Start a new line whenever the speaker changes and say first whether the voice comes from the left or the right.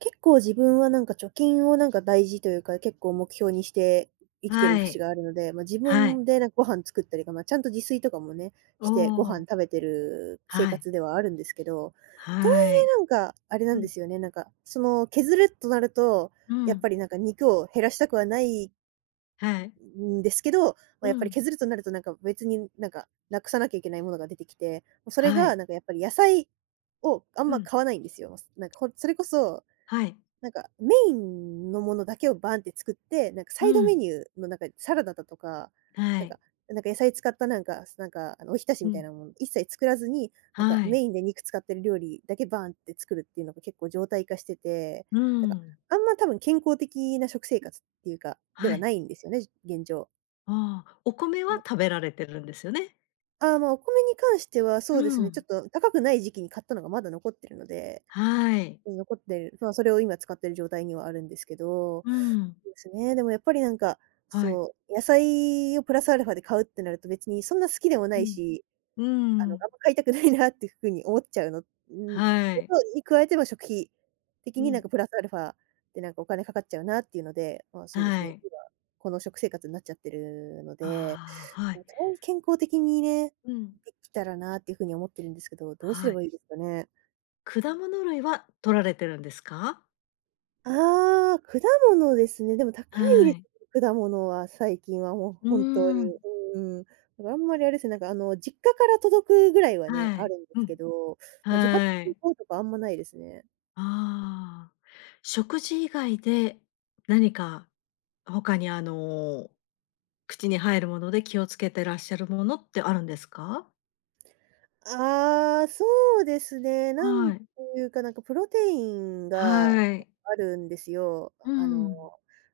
right: 結構自分はなんか貯金をなんか大事というか、結構目標にして生きてる
left: は
right: 節
left: い。
right: があるので、まあ、自
left: はい。
right: 分でなんかご飯作ったりが、まあ、ちゃんと自炊とかもね、
left: お
right: してご飯食
left: お。
right: べてる生
left: はい。
right: 活ではあるんですけど、とはい
left: はい。
right: えなんか、あれなん
left: う
right: で
left: ん。
right: すよね、なんか、その削るとなると、
left: う
right: やっ
left: ん。
right: ぱりなんか肉を減らしたくはない
left: はい。
right: んですけど、まあ、
left: う
right: やっぱり
left: ん。
right: 削るとなるとなんか別になんか、なくさなきゃいけないものが出てきて、それ
left: はい。
right: がなんかやっぱり野菜をあん
left: う
right: ま
left: ん。
right: 買わないんですよ。なんかほんそれこそ
left: はい。
right: なんか、メインのものだけをバンって作って、なんかサ
left: う
right: イドメ
left: ん。
right: ニューの中にサラダだとか、
left: は
right: なん
left: い。
right: か野菜使ったなんかあのお浸し
left: う
right: みたい
left: ん。
right: なもの一切作らずに、なんか
left: は
right: メ
left: い。
right: インで肉使ってる料理だけバーンって作るっていうのが結構常態化してて、
left: う
right: なんか、
left: ん。
right: あんま多分健康的な食生活っていうか、で
left: は
right: は
left: い。
right: ないんですよね、現状。
left: ああ、お米は
right: も
left: 食べられてるんですよね？
right: ああ、まあ、お米に関してはそ
left: う
right: うですね、ちょ
left: ん。
right: っと高くない時期に買ったのがまだ残ってるので、
left: はい。
right: 残ってる、まあ、それを今使ってる状態にはあるんですけど、
left: うん。
right: ですね。でもやっぱりなんか、
left: はい。
right: そう、野菜をプラスアルファで買うってなると別にそんな好きでもな
left: う
right: い
left: ん。
right: し、
left: う
right: あの、あ
left: ん。
right: んま買いたくないなっていうふうに思っちゃうの、うん、
left: は
right: こ
left: い。
right: とに加えて、ま、食費的
left: う
right: になん
left: ん。
right: かプラスアルファでなんかお金かかっちゃうなっていうので、まあ、
left: は
right: そうですね、
left: い。
right: 今、この食生活になっちゃってるので、
left: ああ、は
right: で
left: い。
right: もと健康的にね、
left: うん。
right: できたらなっていう風に思ってるんですけど、どうすれ
left: はい。
right: ばいいですかね？
left: 果物類は摂られてるんですか？
right: ああ、果物ですね。でも高
left: は
right: いです
left: い。
right: ね、果物は最近はもう
left: うー
right: 本当
left: ん。
right: に。うん。だからあんまりあれですね、なんかあの、実家から届くぐらいはね、
left: は
right: あ
left: い。
right: るんで
left: う
right: すけ
left: ん。
right: ど、まあ、自発
left: は
right: 的に
left: い。
right: 買うとかあんまないですね。
left: ああ。食事以外で、何か他に口に入るもので気をつけてらっしゃるものってあるんですか？
right: ああ、そうですね。なん
left: は
right: て
left: い。
right: いうか、なんかプロテインが
left: はい。
right: あるんですよ。
left: う
right: あの、
left: ん。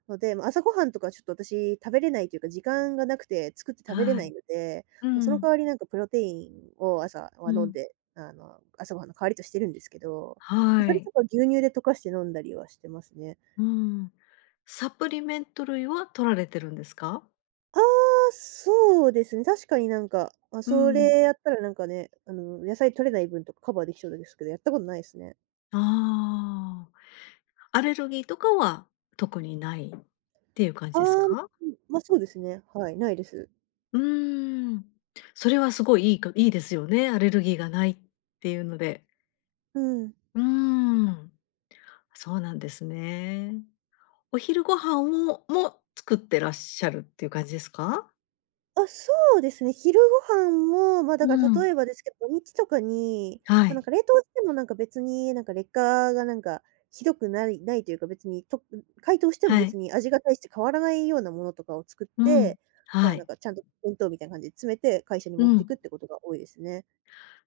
right: ので、ま、朝ごはんとかちょっと私食べれないというか、時間がなくて作って食べれ
left: は
right: な
left: い。
right: いので、
left: う
right: まその代
left: ん。
right: わりなんかプロテインを朝
left: う
right: は飲ん
left: ん。
right: で、あの、朝ごはんの代わりとしてるんですけど、ま
left: は
right: それと
left: い。
right: か牛乳で溶かして飲んだりはしてますね。
left: うん。サプリメント類は取られてるんですか？
right: ああ、そうですね。確かになんか、あ
left: う
right: そ
left: ん。
right: れやったらなんかね、あの、野菜取れない分とかカバーできそうですけど、やったことないですね。
left: ああ。アレルギーとかは特にないっていう感
right: あ
left: じです
right: あ、うん、
left: か？
right: ま、そうですね。はい、ないです。
left: うーん。それはすごいいいかいいですよね、アレルギーがないっていうので。
right: うん。
left: うーん、そうなんですね。お昼ご飯を作ってらっしゃるっていう感じですか？
right: あ、そうですね、昼ご飯も、ま、だ
left: う
right: から
left: ん。
right: 例えばですけど、土日とかに、
left: は
right: ま、なん
left: い、
right: か冷凍してもなんか別になんか劣化がなんかひどくないというか、別に解凍しても
left: は
right: 別
left: い。
right: に味が大して変わらないようなものとかを作っ
left: うん。
right: て、まあ、
left: は
right: なん
left: い。
right: かちゃんと弁当みたいな感じで詰めて会社に
left: う
right: 持って
left: ん。
right: くってことが多いですね。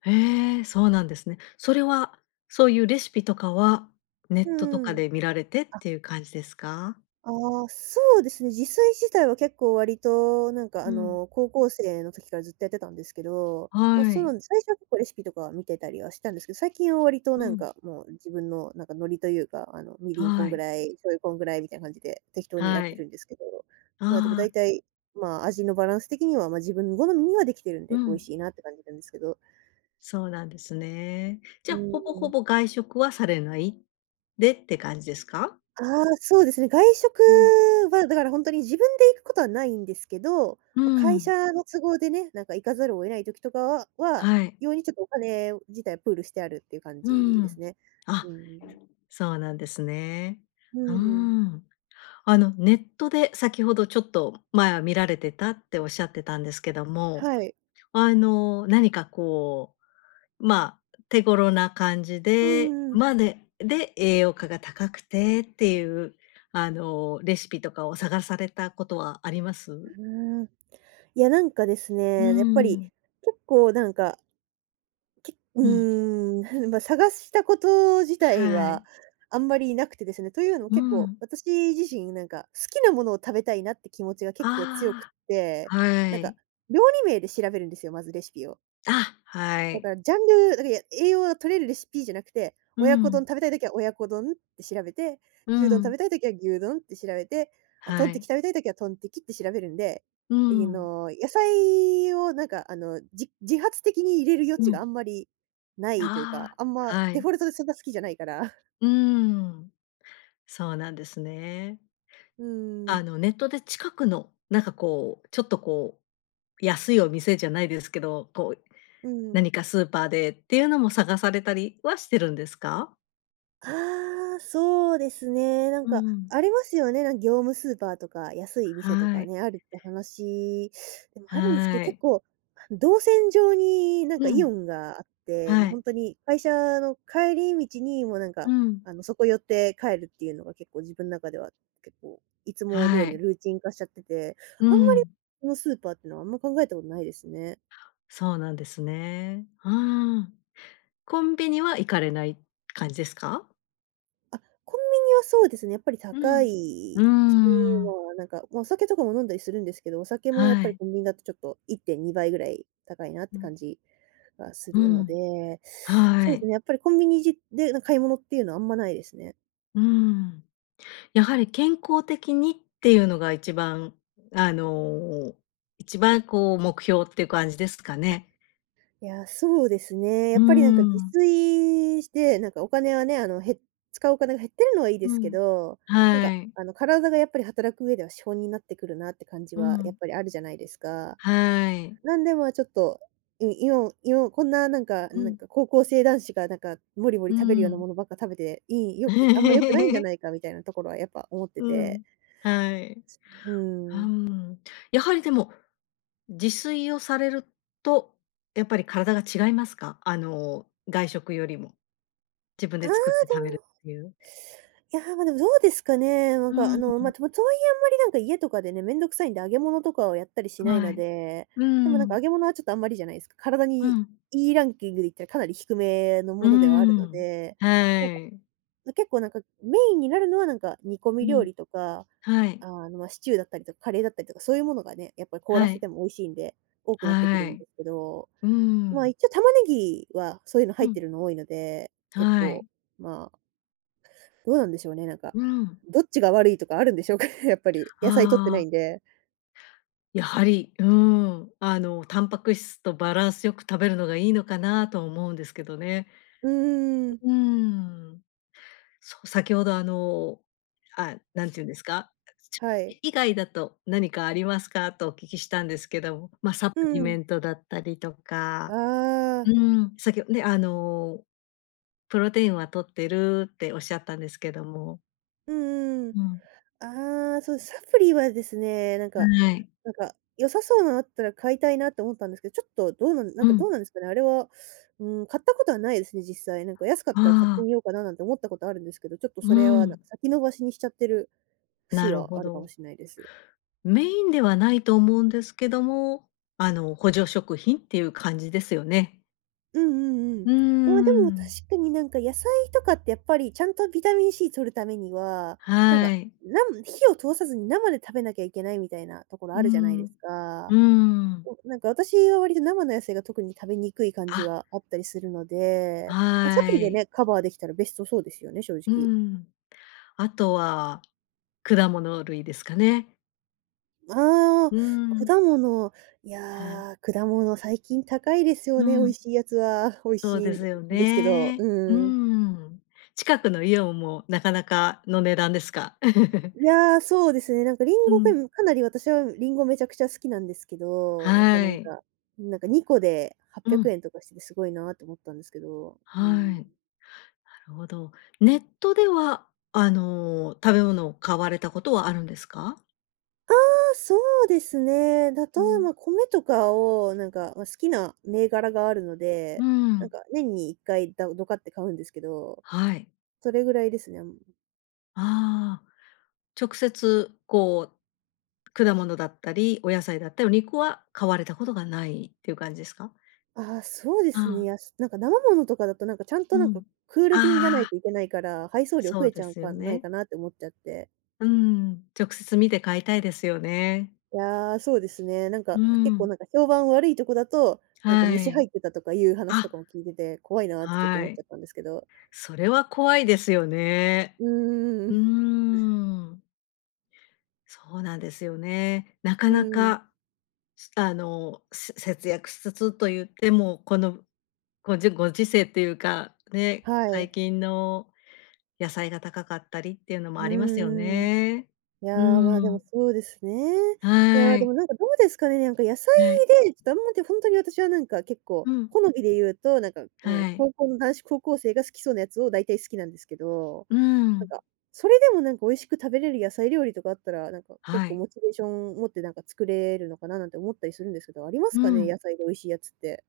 left: へえ、そうなんですね。それは、そういうレシピとかは、ネッ
right: う
left: トとか
right: ん。
left: で見られてっ
right: あ
left: ていう感じですか？
right: ああ、そうですね。自炊自体は結構割と、なんかあ
left: うん。
right: の、高校生の時からずっとやってたんですけど、ま、
left: は
right: そうな
left: い。
right: んです最初は結構レシピとか見てたりはしたんですけど、最近は割と
left: う
right: なん
left: ん。
right: かもう自分のなんかノリというか、あの、みりんこん
left: は
right: ぐ
left: い。
right: らい、醤油こんぐらいみたいな感じで適当にやっ
left: は
right: て
left: い。
right: るんですけど、まあ、でも
left: あ
right: 大
left: あ、
right: 体、まあ、味のバランス的には、ま、自分好みにはできてるん
left: う
right: で、美味
left: ん。
right: しいなって感じなんですけど。
left: そうなんですね。じ
right: う
left: ゃ、ほぼほ
right: ん。
left: ぼ外食はされないでって感じですか？
right: ああ、そうですね。外食
left: うん。
right: は、だから本当に自分で行くことはないんですけど、
left: う
right: ま、会
left: ん。
right: 社の都合でね、なんか行かざるを得ない時とかは、
left: はい。
right: 用にちょっとお金自体プールしてあるっていう感
left: う
right: じです
left: ん。
right: ね。う
left: あ、
right: んうん。
left: そうなんですね。
right: う
left: う
right: ん。
left: ん。あの、ネットで先ほどちょっと前は見られてたっておっしゃってたんですけども、
right: はい。
left: あの、何かこう、まあ、手頃な感じ
right: うんう
left: で
right: んうん。
left: で、栄養価が高くてっていう、あの、レシピとかを探されたことはありま
right: う
left: す？
right: ーん。いや、なんかです
left: う
right: ね、やっぱ
left: ん、
right: り結構なんかき う
left: うん。
right: ーん、まあ、探したこと自体
left: は
right: は
left: い。
right: あんまりなくてですね、というのも
left: う
right: 結構
left: ん。
right: 私自身なんか好きなものを食べたいなって気持ちが結構強くっ
left: あ
right: て、
left: あ。は
right: なんか
left: い。
right: 料理名で調べるんですよ、まずレシピを。
left: あ、は
right: だか
left: い。
right: らジャンル、だから、栄養が取れるレシピじゃなくて、
left: う
right: 親子丼
left: ん、
right: 食べたいときは親子丼って調べて、
left: う
right: 牛丼食
left: ん。
right: べたいときは牛丼って調べて、あ、トン
left: は
right: テキ
left: い。
right: 食べたいときはトンテキって調べるんで、
left: う
right: あ
left: ん、
right: の、野菜をなんかあの、自発的に入れる余
left: う
right: 地があ
left: ん。
right: んまりないというか、
left: あ
right: あんま
left: あ。は
right: デフ
left: い。
right: ォルトでそんな好きじゃないから。
left: うーん。そうなんですね。
right: うーん、
left: あの、ネットで近くの、なんかこう、ちょっとこう、安いお店じゃないですけど、こう、
right: うん。
left: 何かスーパーでっていうのも探されたりはしてるんですか？
right: ああ、そうですね。なん
left: う
right: か、
left: ん。
right: ありますよね。なんか業務スーパーとか、安い店と
left: は
right: か
left: い、
right: ね、あるって話でもあるんですけ
left: は
right: ど、結
left: い。
right: 構、動線上になんか
left: う
right: イオ
left: ん。
right: ンがあって、もう
left: はい。
right: 本当に会社の帰り道に、もうなんか、
left: うん。
right: あの、そこ寄って帰るっていうのが結構自分の中では、結構いつも通
left: は
right: りの
left: い。
right: ルーチン化しちゃってて、
left: う
right: あんまり
left: ん、
right: このスーパーっていうのはあんま考えたことないですね。
left: そうなんですね。うん。コンビニは行かれない感じですか？
right: あ、コンビニはそうですね、やっぱり
left: う
right: 高い
left: ん。うー
right: し、
left: ん、
right: まあ、なんか、まあ、お酒とかも飲んだりするんですけど、お酒もやっ
left: は
right: ぱり
left: い。
right: コンビニだとちょっと1.2倍ぐらい高いなっ
left: う
right: て
left: ん。
right: 感じがす
left: う
right: るの
left: ん、
right: で、
left: は
right: そうです
left: い。
right: ね、やっぱりコンビニじで、なんか買い物っていうのはあんまないですね。
left: うん。やはり健康的にっていうのが一番、あの、一番こう目標っていう感じですか
right: あ、
left: ね。
right: いや、そうですね。
left: う
right: やっぱりなんか
left: ー
right: 自
left: ん。
right: 炊して、なんかお金はね、あの、使うお金が減ってるのはいいで
left: う
right: すけ
left: ん。
right: ど、なん
left: は
right: か、
left: い。
right: あの、体がやっぱり働く上では資本になってくるなって感じ
left: う
right: はやっ
left: ん、
right: ぱりあるじゃないですか。
left: はい。
right: なんで、ま、ちょっと、今こんななんか
left: う
right: なん
left: ん。
right: か高校生男子がなんかもりもり
left: う
right: 食べるような
left: ん。
right: ものばっか食べて、あんま良くないんじゃ ないかみたいなところはやっぱ思って
left: う
right: て。
left: ん。はい。う
right: う
left: ー
right: ーん。
left: ん。やはりでも、自炊をされると、やっぱり体が違いますか？あの、外食よりも。自分
right: あ
left: で
right: あ、
left: 作って食べる
right: で
left: っていう。
right: も、いや、ま、でもどうですかね。なん
left: う
right: かあ
left: ん、
right: の、ま、とはいえあんまりなんか家とかでね、めんどくさいんで揚げ物とかをやったりしない
left: は
right: の
left: い。
right: で、
left: う
right: でもなんか
left: ん、
right: 揚げ物はちょっとあんまりじゃないですか。体
left: う
right: に
left: ん、
right: いいランキングで言ったらかなり低めのも
left: うー
right: のではあるの
left: ん。
right: で、
left: は
right: なんか
left: い。
right: 結構なんか、メインになるのはなんか煮込み
left: う
right: 料
left: ん、
right: 理とか、
left: はい。
right: あの、ま、シチューだったりとか、カレーだったりとか、そういうものがね、やっぱり凍ら
left: は
right: せ
left: い。
right: ても美味しいんで、多くなってくる
left: は
right: ん
left: い。
right: ですけど、
left: うー
right: まあ、
left: ん。
right: 一応玉ねぎはそういうの
left: う
right: 入っ
left: ん、
right: てるの多いので、結
left: は
right: 構、
left: い。
right: まあ、どうなんでしょうね、なんか、
left: うん。
right: どっちが悪いとかあるんでしょうかね、やっぱり。野菜取ってな
left: あ
right: いん
left: あ、
right: で。
left: やはり、うーん、あの、タンパク質とバランスよく食べるのがいいのかなとは思うんですけどね。
right: うーん、
left: うーん。そう、先ほどあの、なんて言うんですか、食
right: はい。
left: 事以外だと何かありますか？とお聞きしたんですけども、まあ、サプ
right: う
left: リメ
right: ん。
left: ントだったりとか、
right: あ
left: う
right: あ、
left: ん、先ほどね、あの、プロテインは取ってるっておっしゃったんですけども、
right: うん。
left: うん、
right: ああ、そう、サプリはですね、なんか
left: はい。
right: なんか、良さそうなのあったら買いたいなって思ったんですけど、ちょっと
left: う
right: ど
left: ん、
right: うなんですかね、あれは。うん、買ったことはないですね、実際。なんか安かったら買って
left: ああ、
right: みようかななんて思ったことあるんですけど、ちょっと
left: う
right: それはなんか
left: ん、
right: 先延ばしにしちゃってる節
left: なる
right: は
left: ほ
right: あるかも
left: ど。
right: しれないです。
left: メインではないと思うんですけども、あの、補助食品っていう感じですよね。
right: うんうんうん。
left: うー
right: まあ、でも確
left: ん、
right: かになんか野菜とかってやっぱりちゃんとビタミン C 取るためには、なん
left: は
right: か、
left: い。
right: 火を通さずに生で食べなきゃいけないみたいなところ
left: う
right: あるじゃないで
left: ん。
right: すか。
left: うん。
right: お、なんか私は割と生の野菜が特に食べにくい感じ
left: あ、
right: はあったりするので、ま、サ
left: は
right: プリで
left: い。
right: ね、カバーできたらベストそうですよね、正
left: う
right: 直。
left: ん。あとは果物類ですかね。
right: あ
left: う
right: あ、
left: ん。
right: 果物、い
left: はい。
right: や、果物最近高いですよ
left: う
right: ね、美味
left: ん、
right: しいやつは。美味
left: そう
right: しい
left: で
right: ん
left: すよ
right: ですけど、
left: ね。う
right: うん。
left: ん。近くのイオンもなかなかの値段ですか？
right: いや、そうですね、なんかリン
left: う
right: ゴが、
left: ん。
right: かなり私はリンゴめちゃくちゃ好きなんですけど、やっぱな
left: は
right: ん
left: い。
right: か2個で
left: う
right: 800
left: ん、
right: 円とかしててすごいなと思ったんですけど、う
left: はい。
right: ん。
left: なるほど。ネットでは、あの、食べ物を買われたことはあるんですか？
right: そうですね。例え
left: うん。
right: ば米とかを、なんか、ま、好きな銘柄があるので、
left: う
right: なん
left: ん。
right: か年に1回だドカって買うんですけど、
left: はい。
right: それぐらいですね。うん。
left: ああ。直接こう、果物だったり、お野菜だったり、お肉は買われたことがないっていう感じですか？
right: ああ、そうで
left: あ
right: すね。
left: あ、
right: なんか生ものとかだと、なんかちゃんと
left: う
right: なん
left: ん。
right: かクール便じゃない
left: ああ、
right: といけないから、配送料
left: そ
right: 増
left: う
right: えち
left: で
right: ゃう
left: すよ
right: かない
left: ね。
right: かなって思っちゃって。
left: うん、直接見て買いたいですよね。
right: いや、そうですね。なんか
left: う
right: 結構
left: ん、
right: なんか評判悪いとこだと、なんか
left: は
right: 虫入
left: い。
right: ってたとかいう話と
left: あ、
right: かも聞いてて、怖いなってちょっと
left: は
right: 思っちゃ
left: い。
right: ったんですけど。
left: それは怖いですよね。
right: うー
left: うー
right: ん。
left: ん、そうなんですよね。なか
right: う
left: な
right: ん。
left: か、あの、節約しつつと言っても、このご時世っていうか、ね、
right: はい。
left: 最近の野菜が高かったりっていうのも
right: うー
left: ありますよ
right: ん。
left: ね。
right: い
left: うー
right: やー、まあ、でも
left: ん、
right: そうですね。いや
left: は
right: ー、で
left: い、
right: もなんかどうですかね、なんか野菜
left: はい。
right: で、ちょっとあんまり本当に私はなんか結構、
left: うん、
right: 好みで言うと、なんか、こ
left: は
right: う、
left: い。
right: 高校の男子高校生が好きそうなやつを大体好きなんですけど、
left: う
right: なん
left: ん、
right: か、それでもなんか美味しく食べれる野菜料理とかあったら、なんか結
left: は
right: 構
left: い。
right: モチベーション持ってなんか作れるのかななんて思ったりするんですけど、あります
left: う
right: かね、
left: ん。
right: 野菜で美味しいやつって。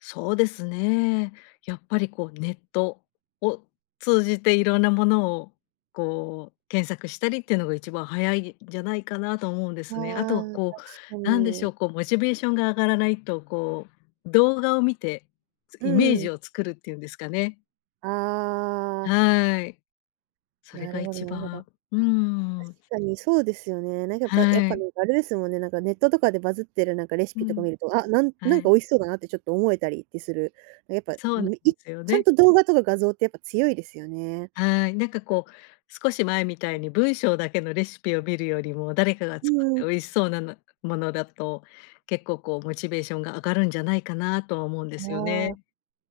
left: そうですね。やっぱりこうネットを通じていろんなものをこう検索したりっていうのが一番早いんじゃないかなと思うんで
right: あ
left: すね。あとは
right: あ、確
left: こう、
right: か
left: なんでしょ
right: に。
left: う、こうモチベーションが上がらないと、こう動画を見て、
right: う
left: イメー
right: ん。
left: ジを作るっていうんですかね。
right: ああ、
left: はい。それ
right: なる
left: が
right: ほど
left: 一
right: なるほど。
left: 番、うん、
right: 確かにそうですよね。なんかやっぱやっ
left: は
right: ぱ
left: い。
right: なんかあれですもんね、なんかネットとかでバズってるなんかレシ
left: う
right: ピとか見
left: ん、
right: ると、あ、
left: は
right: なんか
left: い。
right: 美味しそうだなってちょっと思えたりってする。やっぱ、
left: そうなんですよ
right: ちゃん
left: ね。
right: と動画とか画像ってやっぱ強いですよね。
left: はい、なんかこう、少し前みたいに文章だけのレシピを見るよりも、誰かが
right: う
left: 作って
right: ん。
left: 美味しそうなものだと、結構こうモチベーションが上がるんじゃないかなとは思うんですよ
right: あ
left: ね。
right: あ、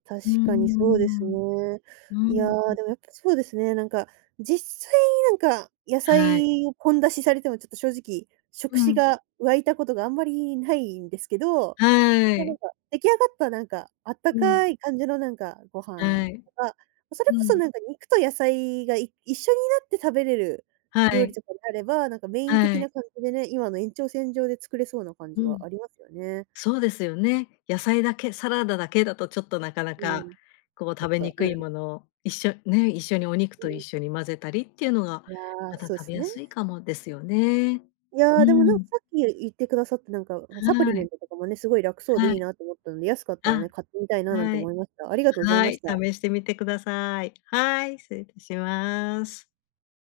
right: 確
left: うー
right: かにそうです
left: ん、
right: ね。
left: う
right: いや
left: ん。
right: ー、でもやっぱそうですね、なんか、実際になんか野
left: はい。
right: 菜を混出しされてもちょっと正直、
left: う
right: 食事
left: ん。
right: が湧いたことがあんまりないんですけど、
left: は
right: ま、なん
left: い。
right: か、出来上がったなんか、あった
left: うん。
right: かい感じのなんかご飯
left: はい。
right: とか、それ
left: う
right: こそ
left: ん。
right: なんか肉と野菜が一緒になって食べれる
left: は
right: 料理
left: い、
right: とかであれば、なんかメイン
left: は
right: 的な
left: い。
right: 感じでね、今の延長線上で作れそうな感
left: う
right: じは
left: ん。
right: ありますよね。
left: そうですよね。野菜だけ、サラダだけだとちょっとなかな
right: う
left: か、
right: ん。
left: こう
right: ちょ
left: 食
right: っ
left: べ
right: と、
left: にく
right: う
left: い
right: ん
left: ものを、一緒にお肉
right: う
left: と一
right: ん。
left: 緒に混ぜたりっていうのが、
right: いや、
left: また
right: そうで
left: 食べ
right: す
left: や
right: ね。
left: すいかもですよね。
right: い
left: う
right: や、でもなんか
left: ん、
right: さっき言ってくださってなんか、サプリ
left: は
right: メン
left: い、
right: トとかもね、すごい楽そうで
left: は
right: いい
left: い、
right: なと思ったので、安かったらね、
left: あ、
right: 買ってみたいななんて
left: はい、
right: 思いました。ありがとうござい
left: は
right: まし
left: い、
right: た。
left: 試してみてください。はい、失礼いたします。